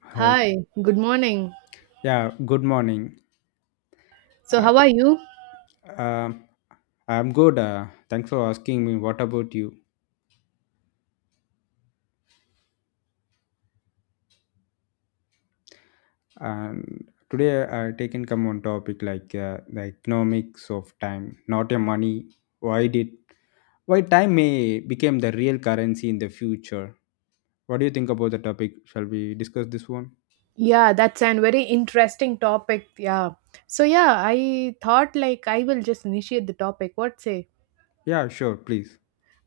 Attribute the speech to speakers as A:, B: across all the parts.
A: Hi.
B: Hi, good morning.
A: Yeah, good morning.
B: So,
A: Uh,
B: how are you?
A: um, I'm good. Thanks for asking me. What about you? And today I taken come on topic like the economics of time, not your money. Why did why time may become the real currency in the future? What do you think about the topic? Shall we discuss this one?
B: Yeah, that's an very interesting topic. Yeah. So, yeah, I thought like I will just initiate the topic. What say?
A: Yeah, sure, please.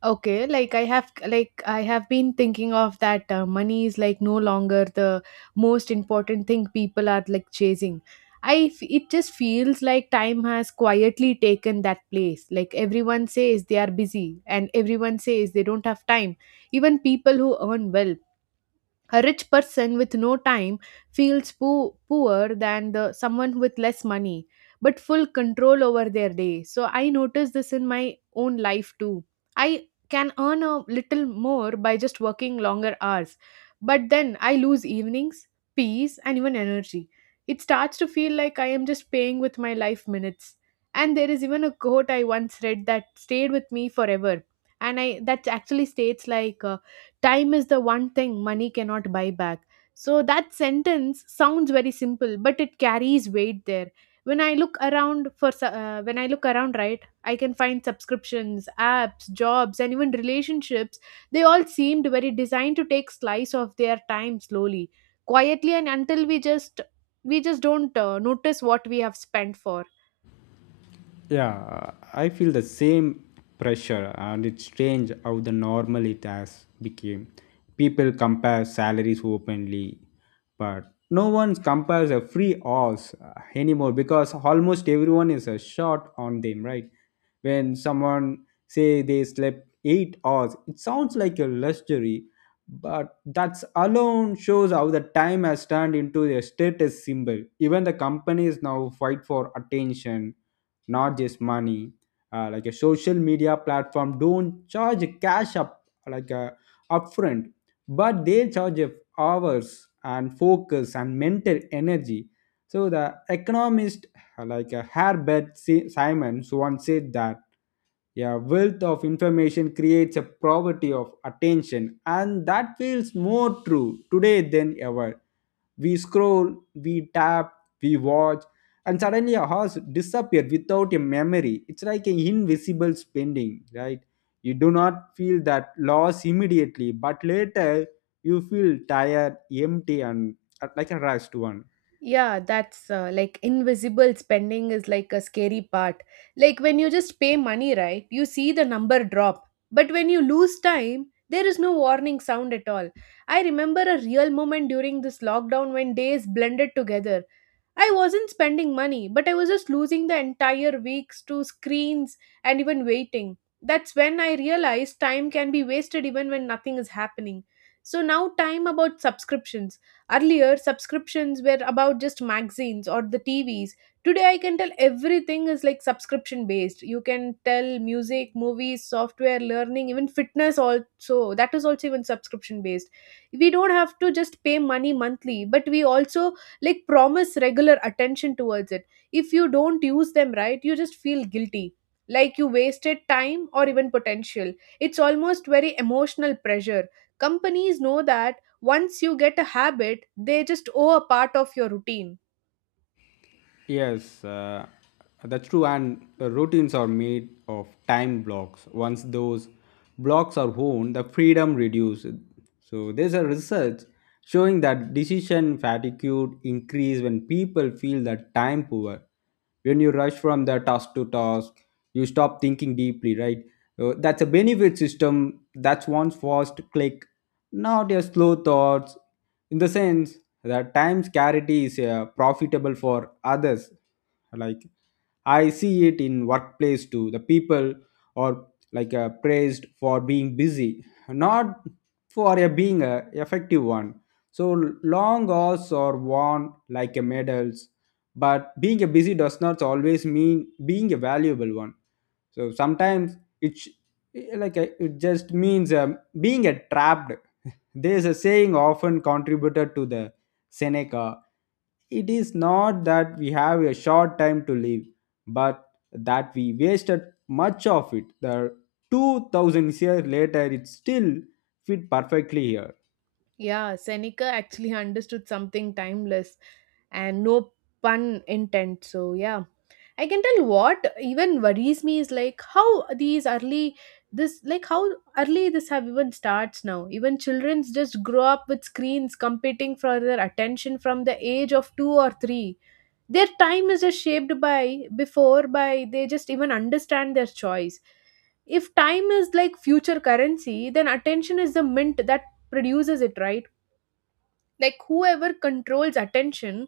B: Okay, like I have been thinking of that money is like no longer the most important thing people are like chasing. It just feels like time has quietly taken that place. Like everyone says they are busy and everyone says they don't have time. Even people who earn well, a rich person with no time feels poorer than the someone with less money but full control over their day. So I noticed this in my own life too. I can earn a little more by just working longer hours, but then I lose evenings, peace and even energy. It starts to feel like I am just paying with my life minutes. And there is even a quote I once read that stayed with me forever, and I that actually states like time is the one thing money cannot buy back. So that sentence sounds very simple, but it carries weight there. When I look around when I look around, right, I can find subscriptions, apps, jobs, and even relationships. They all seemed very designed to take slice of their time slowly, quietly, and until we just don't notice what we have spent for.
A: Yeah, I feel the same pressure, and it's strange how the normal it has become. People compare salaries openly, but no one compares a free horse anymore because almost everyone is a shot on them, right? When someone say they slept 8 hours, it sounds like a luxury, but that's alone shows how the time has turned into a status symbol. Even the companies now fight for attention, not just money, like a social media platform don't charge cash up like upfront, but they charge of hours and focus and mental energy. So the economist, Herbert Simon once said that, yeah, wealth of information creates a poverty of attention, and that feels more true today than ever. We scroll, we tap, we watch, and suddenly a horse disappeared without a memory. It's like an invisible spending, right? You do not feel that loss immediately, but later you feel tired, empty, and like a rushed one.
B: Yeah, that's like invisible spending is like a scary part. Like when you just pay money, right? You see the number drop. But when you lose time, there is no warning sound at all. I remember a real moment during this lockdown when days blended together. I wasn't spending money, but I was just losing the entire weeks to screens and even waiting. That's when I realized time can be wasted even when nothing is happening. So now, time about subscriptions. Earlier, subscriptions were about just magazines or the TVs. Today, I can tell everything is like subscription based. You can tell music, movies, software, learning, even fitness, also. That is also even subscription based. We don't have to just pay money monthly, but we also like promise regular attention towards it. If you don't use them right, you just feel guilty, like you wasted time or even potential. It's almost very emotional pressure. Companies know that once you get a habit, they just owe a part of your routine.
A: Yes, that's true. And routines are made of time blocks. Once those blocks are worn, the freedom reduces. So there's a research showing that decision fatigue increase when people feel that time poor. When you rush from the task to task, you stop thinking deeply, right? That's a benefit system, that's one fast click, not your slow thoughts. In the sense that time scarcity is profitable for others, like, I see it in workplace too. The people are like praised for being busy, not for a being a effective one. So long hours are worn like a medals, but being a busy does not always mean being a valuable one. So sometimes it sh- like it just means being a trapped. There is a saying often contributed to the Seneca. It is not that we have a short time to live, but that we wasted much of it. The 2000 years later, it still fit perfectly here.
B: Yeah, Seneca actually understood something timeless, and no pun intent. So yeah, I can tell what even worries me is like how early this have even starts now. Even children's just grow up with screens competing for their attention from the age of two or three. Their time is just shaped by before by they just even understand their choice. If time is like future currency, then attention is the mint that produces it, right? Like whoever controls attention,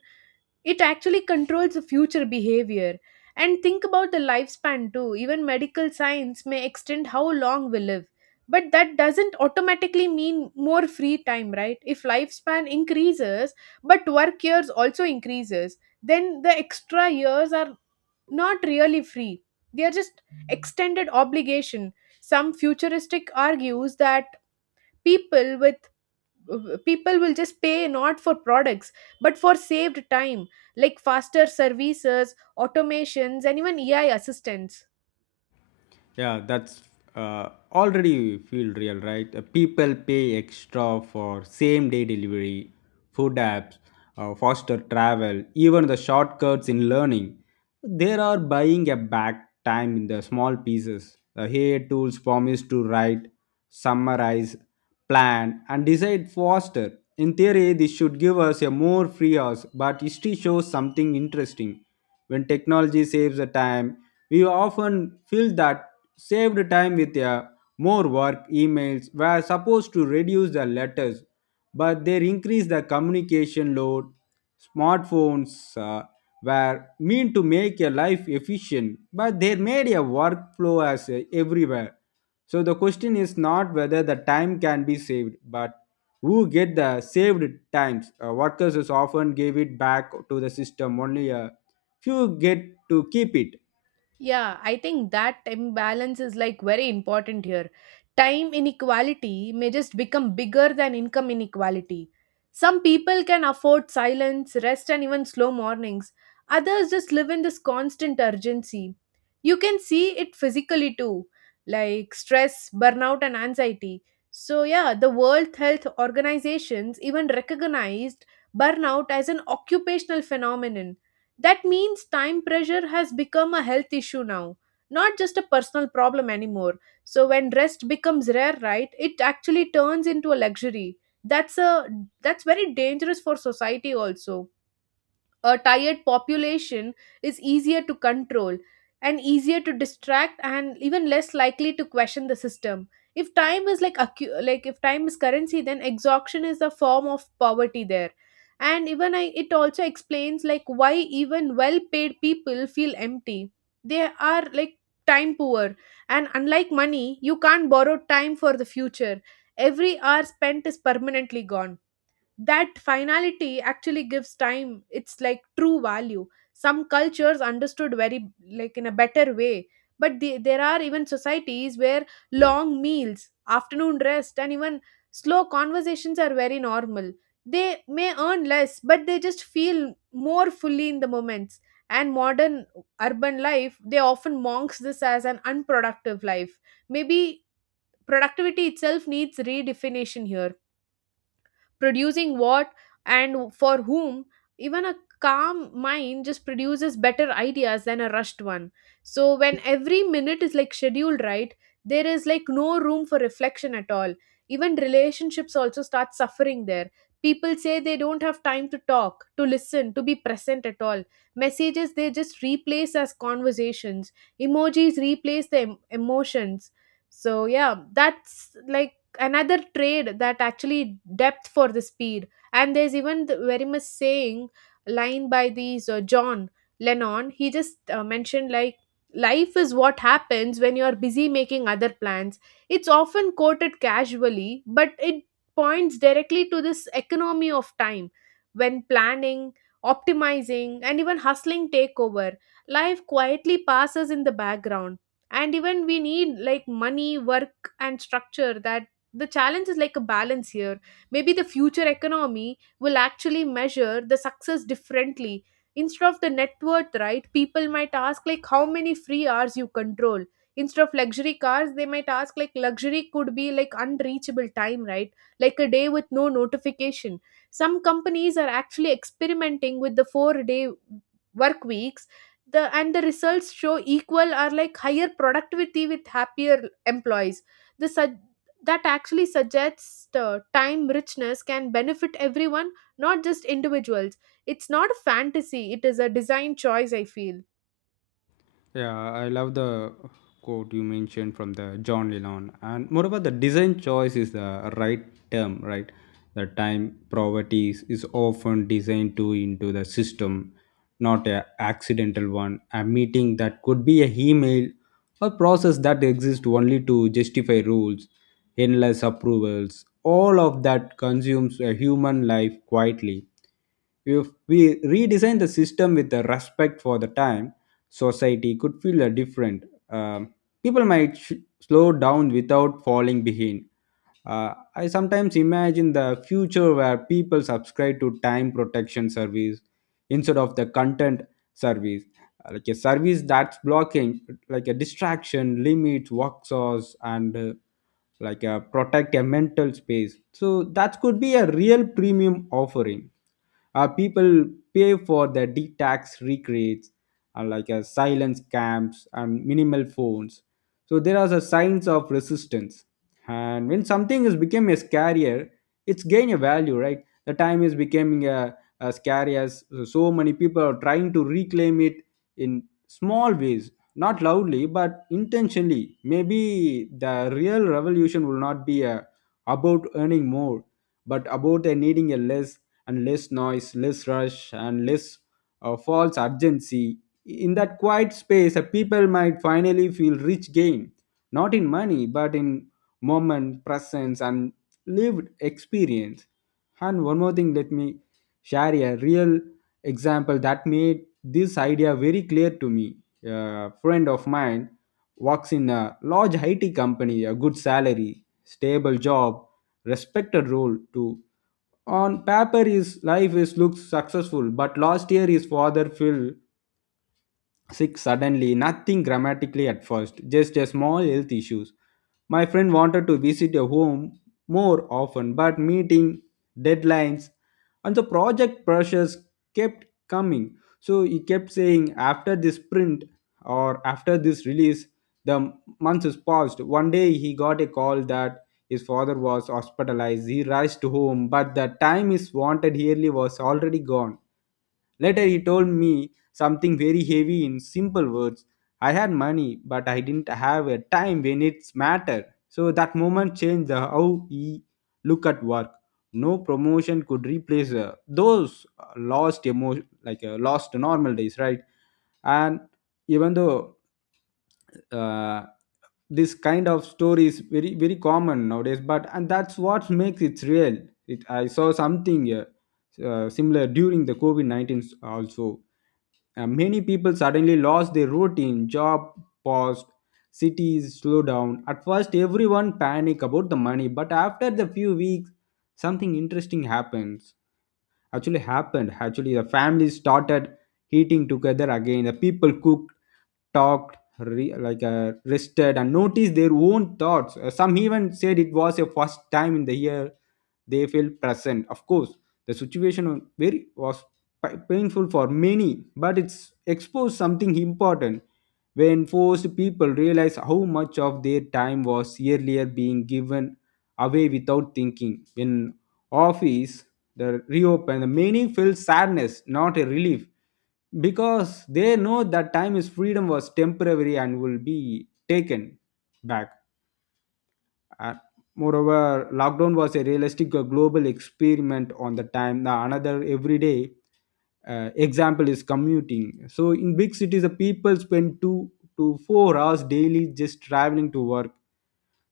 B: it actually controls the future behavior. And think about the lifespan too. Even medical science may extend how long we live, but that doesn't automatically mean more free time, right? If lifespan increases but work years also increases, then the extra years are not really free. They are just extended obligation. Some futuristic argues that people with people will just pay not for products but for saved time, like faster services, automations and even AI assistants.
A: Yeah, that's already feel real, right? People pay extra for same day delivery, food apps, faster travel, even the shortcuts in learning. They are buying a back time in the small pieces. The AI tools promise to write, summarize, plan, and decide faster. In theory, this should give us a more free hours, but history shows something interesting. When technology saves the time, we often fill that saved time with a more work. Emails were supposed to reduce the letters, but they increase the communication load. Smartphones were meant to make your life efficient, but they made a workflow as everywhere. So the question is not whether the time can be saved, but who get the saved times. Workers is often give it back to the system only. You get to keep it.
B: Yeah, I think that imbalance is like very important here. Time inequality may just become bigger than income inequality. Some people can afford silence, rest, and even slow mornings. Others just live in this constant urgency. You can see it physically too, like stress, burnout, and anxiety. So, yeah, the World Health Organizations even recognized burnout as an occupational phenomenon. That means time pressure has become a health issue now, not just a personal problem anymore. So when rest becomes rare, right, it actually turns into a luxury. That's a that's very dangerous for society also. A tired population is easier to control and easier to distract and even less likely to question the system. If time is like accu- like if time is currency, then exhaustion is a form of poverty there. And even I, it also explains like why even well paid people feel empty. They are like time poor. And unlike money, you can't borrow time for the future. Every hour spent is permanently gone. That finality actually gives time it's like true value. Some cultures understood very like in a better way. But there are even societies where long meals, afternoon rest and even slow conversations are very normal. They may earn less, but they just feel more fully in the moments. And modern urban life, they often monks this as an unproductive life. Maybe productivity itself needs redefinition here. Producing what, and for whom? Even a calm mind just produces better ideas than a rushed one. So when every minute is like scheduled, right, there is like no room for reflection at all. Even relationships also start suffering there. People say they don't have time to talk, to listen, to be present at all. Messages they just replace as conversations. Emojis replace the emotions. So yeah, that's like another trade that actually depth for the speed. And there's even the very much saying line by these John Lennon. He just mentioned like life is what happens when you are busy making other plans. It's often quoted casually, but it points directly to this economy of time. When planning, optimizing and even hustling take over, life quietly passes in the background. And even we need like money, work and structure. That the challenge is like a balance here. Maybe the future economy will actually measure the success differently. Instead of the net worth, right, people might ask like how many free hours you control. Instead of luxury cars, they might ask like luxury could be like unreachable time, right? Like a day with no notification. Some companies are actually experimenting with the four-day work weeks. The and the results show equal or like higher productivity with happier employees. the sug- that actually suggests time richness can benefit everyone, not just individuals. It's not a fantasy, it is a design choice, I feel.
A: Yeah, I love the quote you mentioned from the John Lennon, and moreover, the design choice is the right term, right? The time poverty is often designed to into the system, not a accidental one. A meeting that could be a email or process that exists only to justify rules, endless approvals. All of that consumes a human life quietly. If we redesign the system with the respect for the time, society could feel a different. Um, People might slow down without falling behind. I sometimes imagine the future where people subscribe to time protection service instead of the content service, like a service that's blocking, like a distraction, limits, work source, and like a protect a mental space. So that could be a real premium offering. People pay for the detox recreates, silence camps and minimal phones. So there are the signs of resistance, and when something is become a scarier, it's gain a value, right? The time is becoming a scary as so many people are trying to reclaim it in small ways, not loudly but intentionally. Maybe the real revolution will not be a, about earning more, but about a needing a less, and less noise, less rush, and less false urgency. In that quiet space, people might finally feel rich gain, not in money, but in moment, presence, and lived experience. And one more thing, let me share a real example that made this idea very clear to me. A friend of mine works in a large IT company, a good salary, stable job, respected role too. On paper, his life is looks successful, but last year his father fell sick suddenly, nothing dramatically at first, just a small health issues. My friend wanted to visit a home more often, but meeting deadlines and the project pressures kept coming. So he kept saying, after this sprint or after this release, the months is passed. One day he got a call that his father was hospitalized. He rushed home, but the time he wanted yearly was already gone. Later, he told me something very heavy in simple words. I had money, but I didn't have a time when it's mattered. So that moment changed the how he look at work. No promotion could replace those lost emo, like lost normal days, right? And even though uh, this kind of story is very common nowadays, but and that's what makes it real. I saw something similar during the covid-19 also. Many people suddenly lost their routine, job paused, cities slow down. At first everyone panic about the money, but after the few weeks something interesting happens actually happened actually the families started eating together again. The people cooked, talked, rested, and noticed their own thoughts. Some even said it was a first time in the year they felt present. Of course the situation was was painful for many, but it's exposed something important. When forced, people realize how much of their time was earlier being given away without thinking. When office the reopen, the meaning feels sadness, not a relief, because they know that time is freedom was temporary and will be taken back. Uh, Moreover, lockdown was a realistic global experiment on the time. Now another everyday example is commuting. So in big cities, the people spend 2 to 4 hours daily just traveling to work.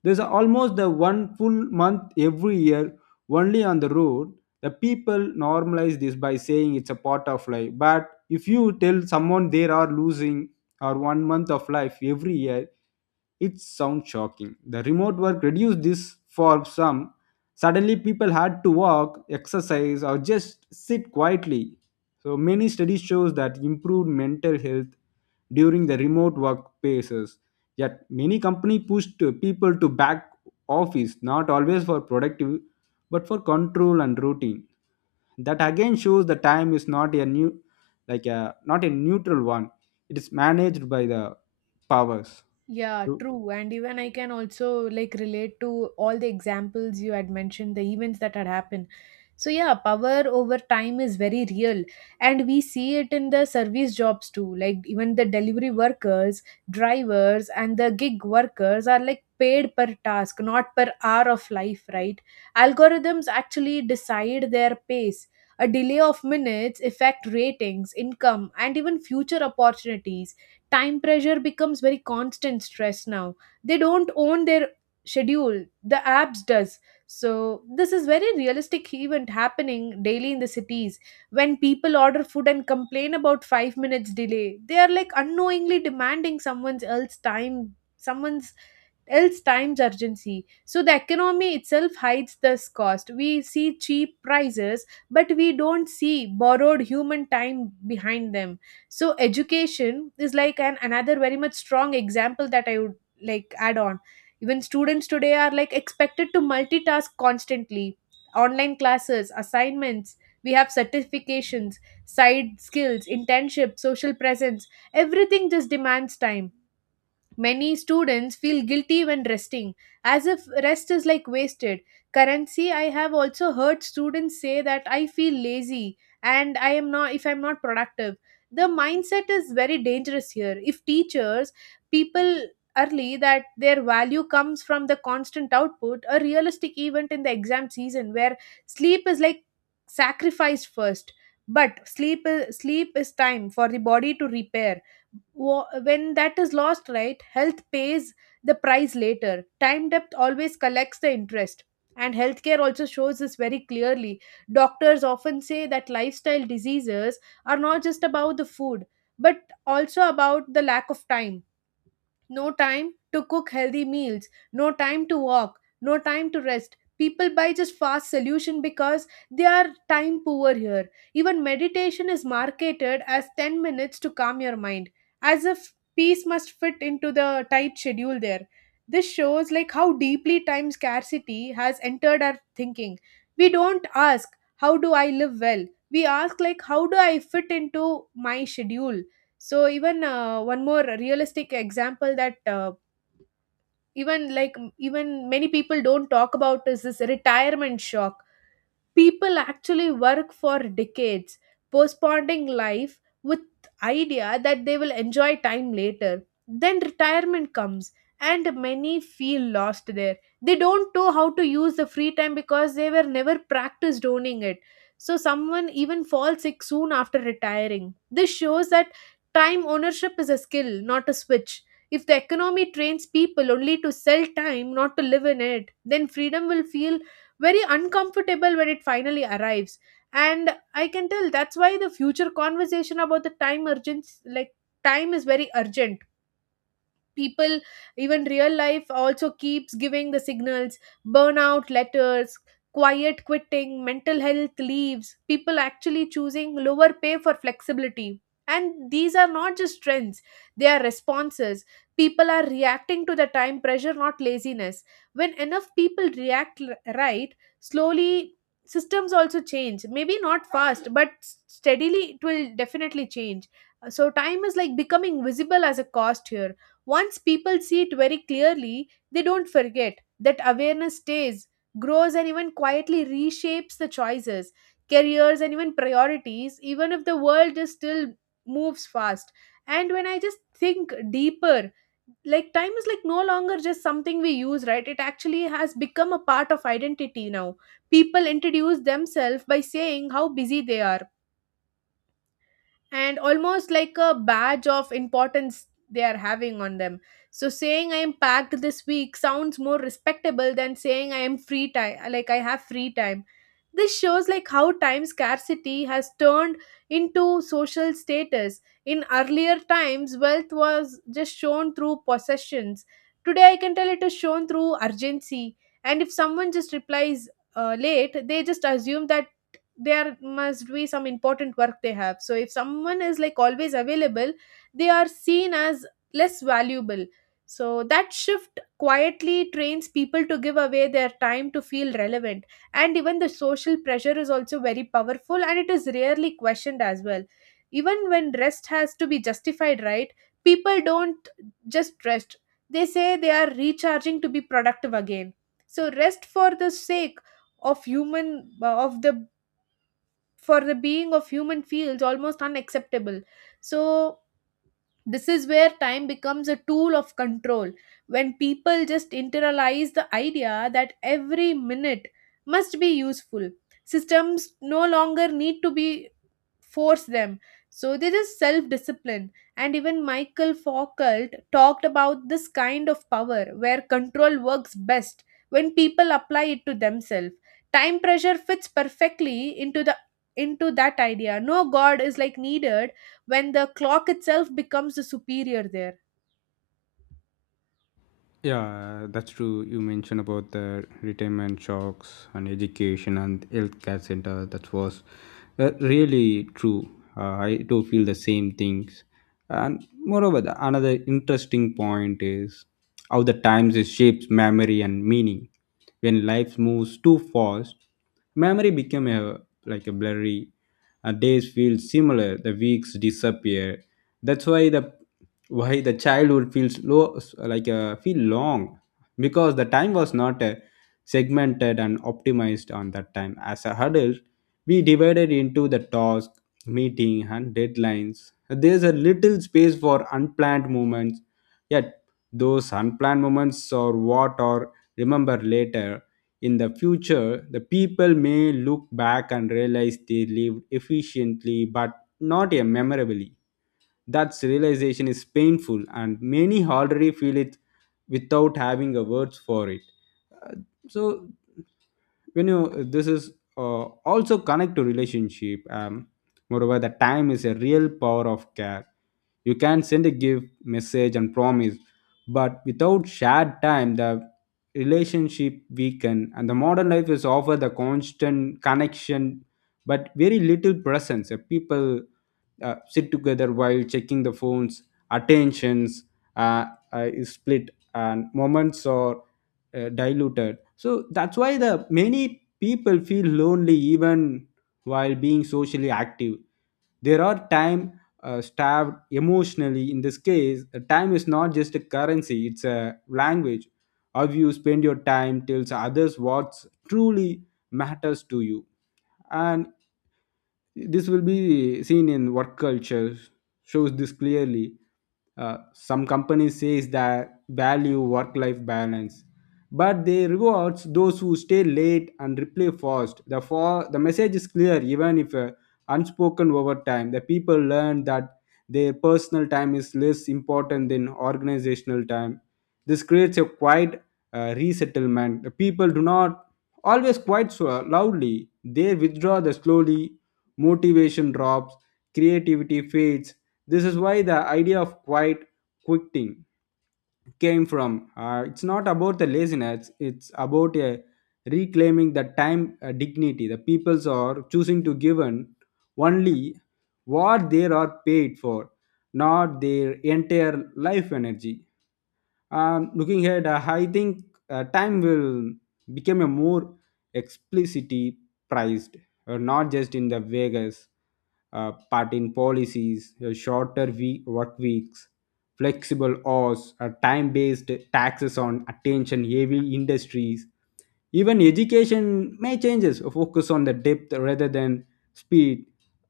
A: There's almost the one full month every year only on the road. The people normalize this by saying it's a part of life. But if you tell someone they are losing or one month of life every year, it sounds shocking. The remote work reduced this for some. Suddenly, people had to walk, exercise, or just sit quietly. So many studies shows that improved mental health during the remote work phases. Yet many company pushed people to back office, not always for productive, but for control and routine. That again shows the time is not a new, like a not a neutral one. It is managed by the powers.
B: Yeah,
A: So,
B: true. And even I can also like relate to all the examples you had mentioned, the events that had happened. So, yeah, power over time is very real. And we see it in the service jobs too. Like, even the delivery workers, drivers, and the gig workers are like paid per task, not per hour of life, right? Algorithms actually decide their pace. A delay of minutes affect ratings, income, and even future opportunities. Time pressure becomes very constant stress now. They don't own their schedule, the apps does. So this is very realistic event happening daily in the cities. When people order food and complain about 5 minutes delay, they are like unknowingly demanding someone else's time, someone's else time's urgency. So the economy itself hides this cost. We see cheap prices, but we don't see borrowed human time behind them. So education is like an another very much strong example that I would like add on. Even students today are like expected to multitask constantly. Online classes, assignments, we have certifications, side skills, internship, social presence, everything just demands time. Many students feel guilty when resting, as if rest is like wasted. Currency, I have also heard students say that I feel lazy and I am not if I'm not productive. The mindset is very dangerous here. If teachers, people early that their value comes from the constant output, a realistic event in the exam season where sleep is like sacrificed first. But sleep is time for the body to repair. When that is lost, right, health pays the price later. Time depth always collects the interest. And healthcare also shows this very clearly. Doctors often say that lifestyle diseases are not just about the food, but also about the lack of time. No time to cook healthy meals, no time to walk, no time to rest. People buy just fast solution because they are time poor here. Even meditation is marketed as 10 minutes to calm your mind, as if peace must fit into the tight schedule there. This shows like how deeply time scarcity has entered our thinking. We don't ask how do I live well? We ask like how do I fit into my schedule? So even one more realistic example that even many people don't talk about is this retirement shock. People actually work for decades postponing life with idea that they will enjoy time later. Then retirement comes and many feel lost there. They don't know how to use the free time because they were never practiced owning it. So someone even falls sick soon after retiring. This shows that time ownership is a skill, not a switch. If the economy trains people only to sell time, not to live in it, then freedom will feel very uncomfortable when it finally arrives. And I can tell that's why the future conversation about the time urgency, like time is very urgent. People, even real life also keeps giving the signals: burnout letters, quiet quitting, mental health leaves, people actually choosing lower pay for flexibility. And these are not just trends, they are responses. People are reacting to the time pressure, not laziness. When enough people react right, slowly systems also change, maybe not fast, but steadily it will definitely change. So time is like becoming visible as a cost here. Once people see it very clearly, they don't forget. That awareness stays, grows, and even quietly reshapes the choices, careers, and even priorities, even if the world is still moves fast. And when I just think deeper, like time is like no longer just something we use, right, it actually has become a part of identity now. People introduce themselves by saying how busy they are, and almost like a badge of importance they are having on them. So saying I am packed this week sounds more respectable than saying I am free time, like I have free time. This shows like how time scarcity has turned into social status. In earlier times wealth was just shown through possessions. Today I can tell it is shown through urgency. And if someone just replies late, they just assume that there must be some important work they have. So if someone is like always available, they are seen as less valuable. So that shift quietly trains people to give away their time to feel relevant. And even the social pressure is also very powerful, and it is rarely questioned as well. Even when rest has to be justified, right, people don't just rest. They say they are recharging to be productive again. So rest for the sake of human, of the, for the being of human feels almost unacceptable. So this is where time becomes a tool of control. When people just internalize the idea that every minute must be useful, systems no longer need to be force them. So there is self discipline. And even Michael Foucault talked about this kind of power where control works best when people apply it to themselves. Time pressure fits perfectly into the, into that idea. No god is like needed when the clock itself becomes the superior there.
A: yeah, that's true. You mentioned about the retirement shocks and education and health care center. That was really true. I do feel the same things. And moreover, the, another interesting point is how the times it shapes memory and meaning. When life moves too fast, memory become a like a blurry. Days feel similar. The weeks disappear. That's why the Why the childhood feels low feel long, because the time was not segmented and optimized on that time. As a adult, we divided into the task, meeting, and deadlines. There's a little space for unplanned moments, yet those unplanned moments are what are remembered later. In the future, the people may look back and realize they lived efficiently, but not memorably. That realization is painful, and many already feel it without having a words for it. Uh, so when you this is also connect to relationship. Moreover, the time is a real power of care. You can send a gift, message, and promise, but without shared time the relationship weaken. And the modern life is offer the constant connection, but very little presence. People sit together while checking the phones, attentions uh, is split, and moments are diluted. So that's why the many people feel lonely even while being socially active. There are time starved emotionally. In this case, time is not just a currency; it's a language. How you spend your time tells others what truly matters to you. And this will be seen in work culture, shows this clearly. Some companies says that value work-life balance, but they rewards those who stay late and reply fast. The for the message is clear, even if unspoken over time. The people learn that their personal time is less important than organizational time. This creates a quiet resettlement. The people do not always quite so loudly. They withdraw the slowly motivation drops, creativity fades. This is why the idea of quiet quitting came from. It's not about the laziness, it's about a reclaiming the time dignity. The peoples are choosing to give in only what they are paid for, not their entire life energy. Looking ahead, I think time will become a more explicitly priced not just in the Vegas, but in policies, shorter work weeks, flexible hours, time based taxes on attention heavy industries. Even education may changes, focus on the depth rather than speed.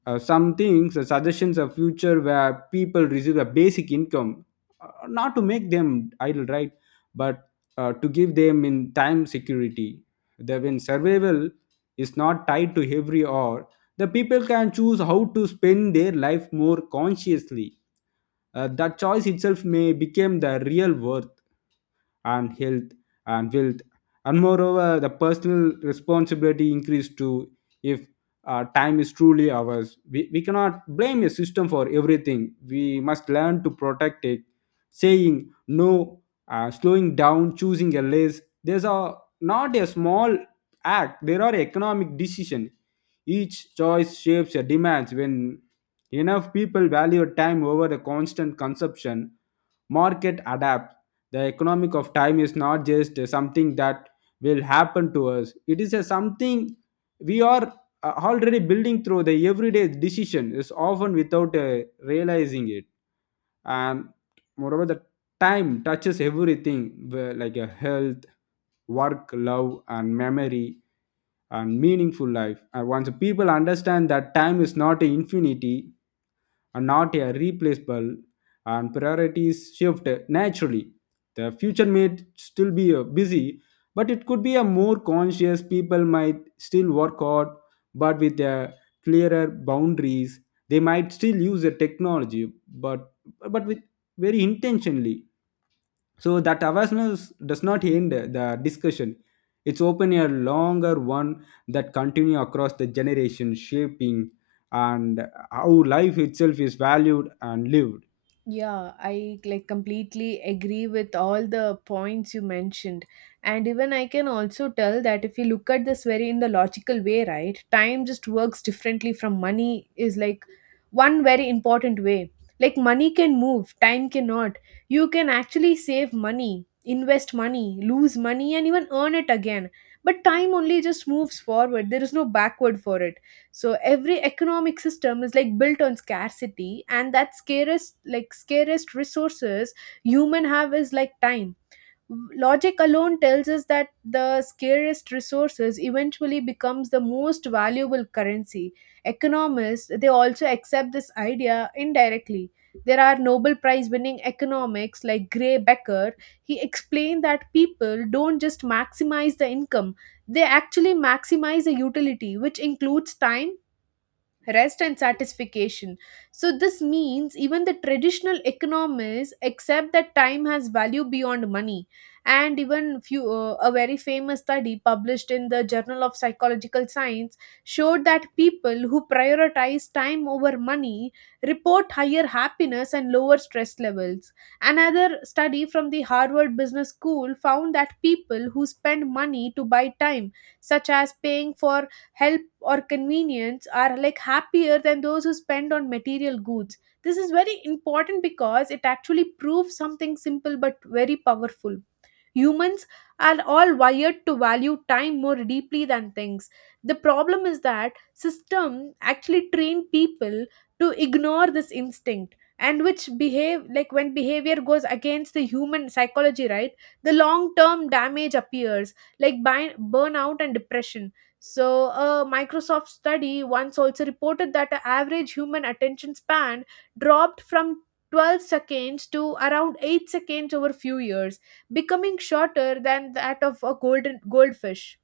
A: Some things, suggestions of future where people receive a basic income, not to make them idle, right? But to give them in time security that when survival is not tied to every hour the people can choose how to spend their life more consciously. That choice itself may become the real worth and health and wealth. And moreover, the personal responsibility increased too if time is truly ours. We cannot blame a system for everything. We must learn to protect it, saying no, slowing down, choosing a less. These are not a small act, there are economic decisions. Each choice shapes a demands when enough people value time over the constant consumption market adapts the economic of time is not just something that will happen to us it is a something we are already building through the everyday decision is often without realizing it. And moreover the time touches everything where like a health work love and memory and meaningful life and once people understand that time is not infinity are not a replaceable and priorities shift naturally. The future may still be busy, but it could be a more conscious people might still work hard, but with a clearer boundaries. They might still use the technology, but with very intentionally so that awareness does not end the discussion. It's open a longer one that continue across the generation, shaping and how life itself is valued and lived.
B: Yeah, I like completely agree with all the points you mentioned. And even I can also tell that if you look at this very in the logical way, right, time just works differently from money is like one very important way. Like money can move, time cannot. You can actually save money, invest money, lose money, and even earn it again. But time only just moves forward. There is no backward for it. So every economic system is like built on scarcity, and that scarest, like scarest resources human have is like time. Logic alone tells us that the scarest resources eventually becomes the most valuable currency. Economists, they also accept this idea indirectly. There are Nobel Prize winning economics like Gray Becker. He explained that people don't just maximize the income, they actually maximize the utility, which includes time, rest and satisfaction. So, this means even the traditional economists accept that time has value beyond money. And even few, a very famous study published in the Journal of Psychological Science showed that people who prioritize time over money report higher happiness and lower stress levels. Another study from the Harvard Business School found that people who spend money to buy time, such as paying for health or convenience, are like happier than those who spend on material goods. This is very important because it actually proves something simple but very powerful. Humans are all wired to value time more deeply than things. The problem is that system actually train people to ignore this instinct, and which behave like when behavior goes against the human psychology, right, the long term damage appears like by burnout and depression. So, a Microsoft study once also reported that the average human attention span dropped from 12 seconds to around 8 seconds over few years, becoming shorter than that of a golden goldfish.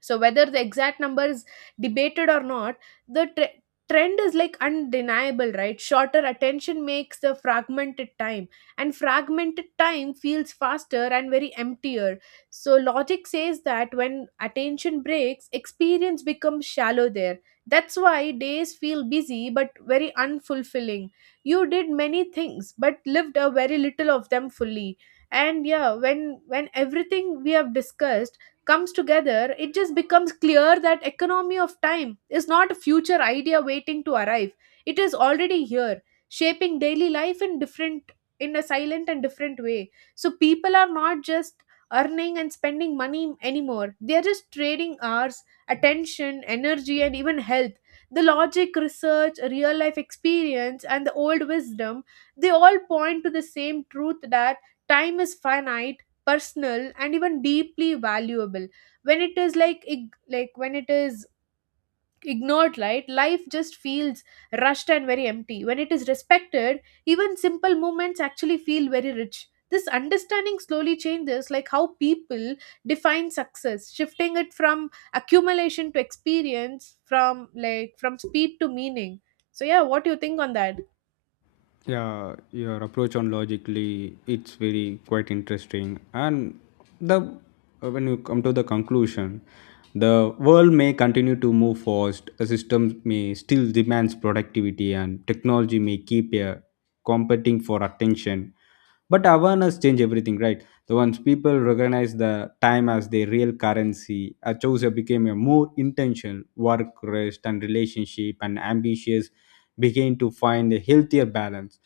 B: So whether the exact number is debated or not, the trend is like undeniable, right. Shorter attention makes the fragmented time, and fragmented time feels faster and very emptier. So logic says that when attention breaks, experience becomes shallow there. That's why days feel busy but very unfulfilling. You did many things but lived a very little of them fully. And yeah, when everything we have discussed comes together, it just becomes clear that economy of time is not a future idea waiting to arrive, it is already here, shaping daily life in different, in a silent and different way. So people are not just earning and spending money anymore, they are just trading hours, attention, energy, and even health. The logic, research, real life experience and the old wisdom, they all point to the same truth that time is finite, personal, and even deeply valuable. When it is when it is ignored, right, life just feels rushed and very empty. When it is respected, even simple moments actually feel very rich. This understanding slowly changes like how people define success, shifting it from accumulation to experience, from speed to meaning. So yeah, what do you think on that?
A: Yeah, your approach on logically it's very quite interesting. And the when you come to the conclusion, the world may continue to move fast. A system may still demands productivity, and technology may keep a competing for attention. But awareness change everything, right? So once people recognize the time as their real currency, a chooser became a more intentional work, rest, and relationship, and ambitious begin to find a healthier balance.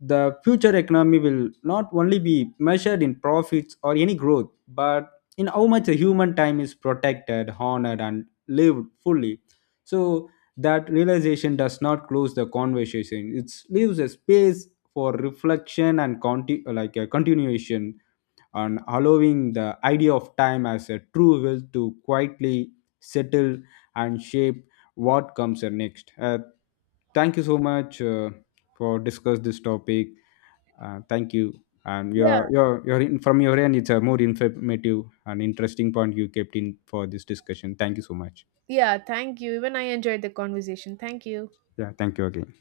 A: The future economy will not only be measured in profits or any growth, but in how much the human time is protected, honored, and lived fully. So that realization does not close the conversation. It leaves a space for reflection and like a continuation and allowing the idea of time as a true will to quietly settle and shape what comes next. Thank you so much for discuss this topic. Thank you, and
B: Yeah,
A: from your end, it's a more informative and interesting point you kept in for this discussion. Thank you so much.
B: yeah, thank you, even I enjoyed the conversation. Thank you.
A: Yeah, thank you again.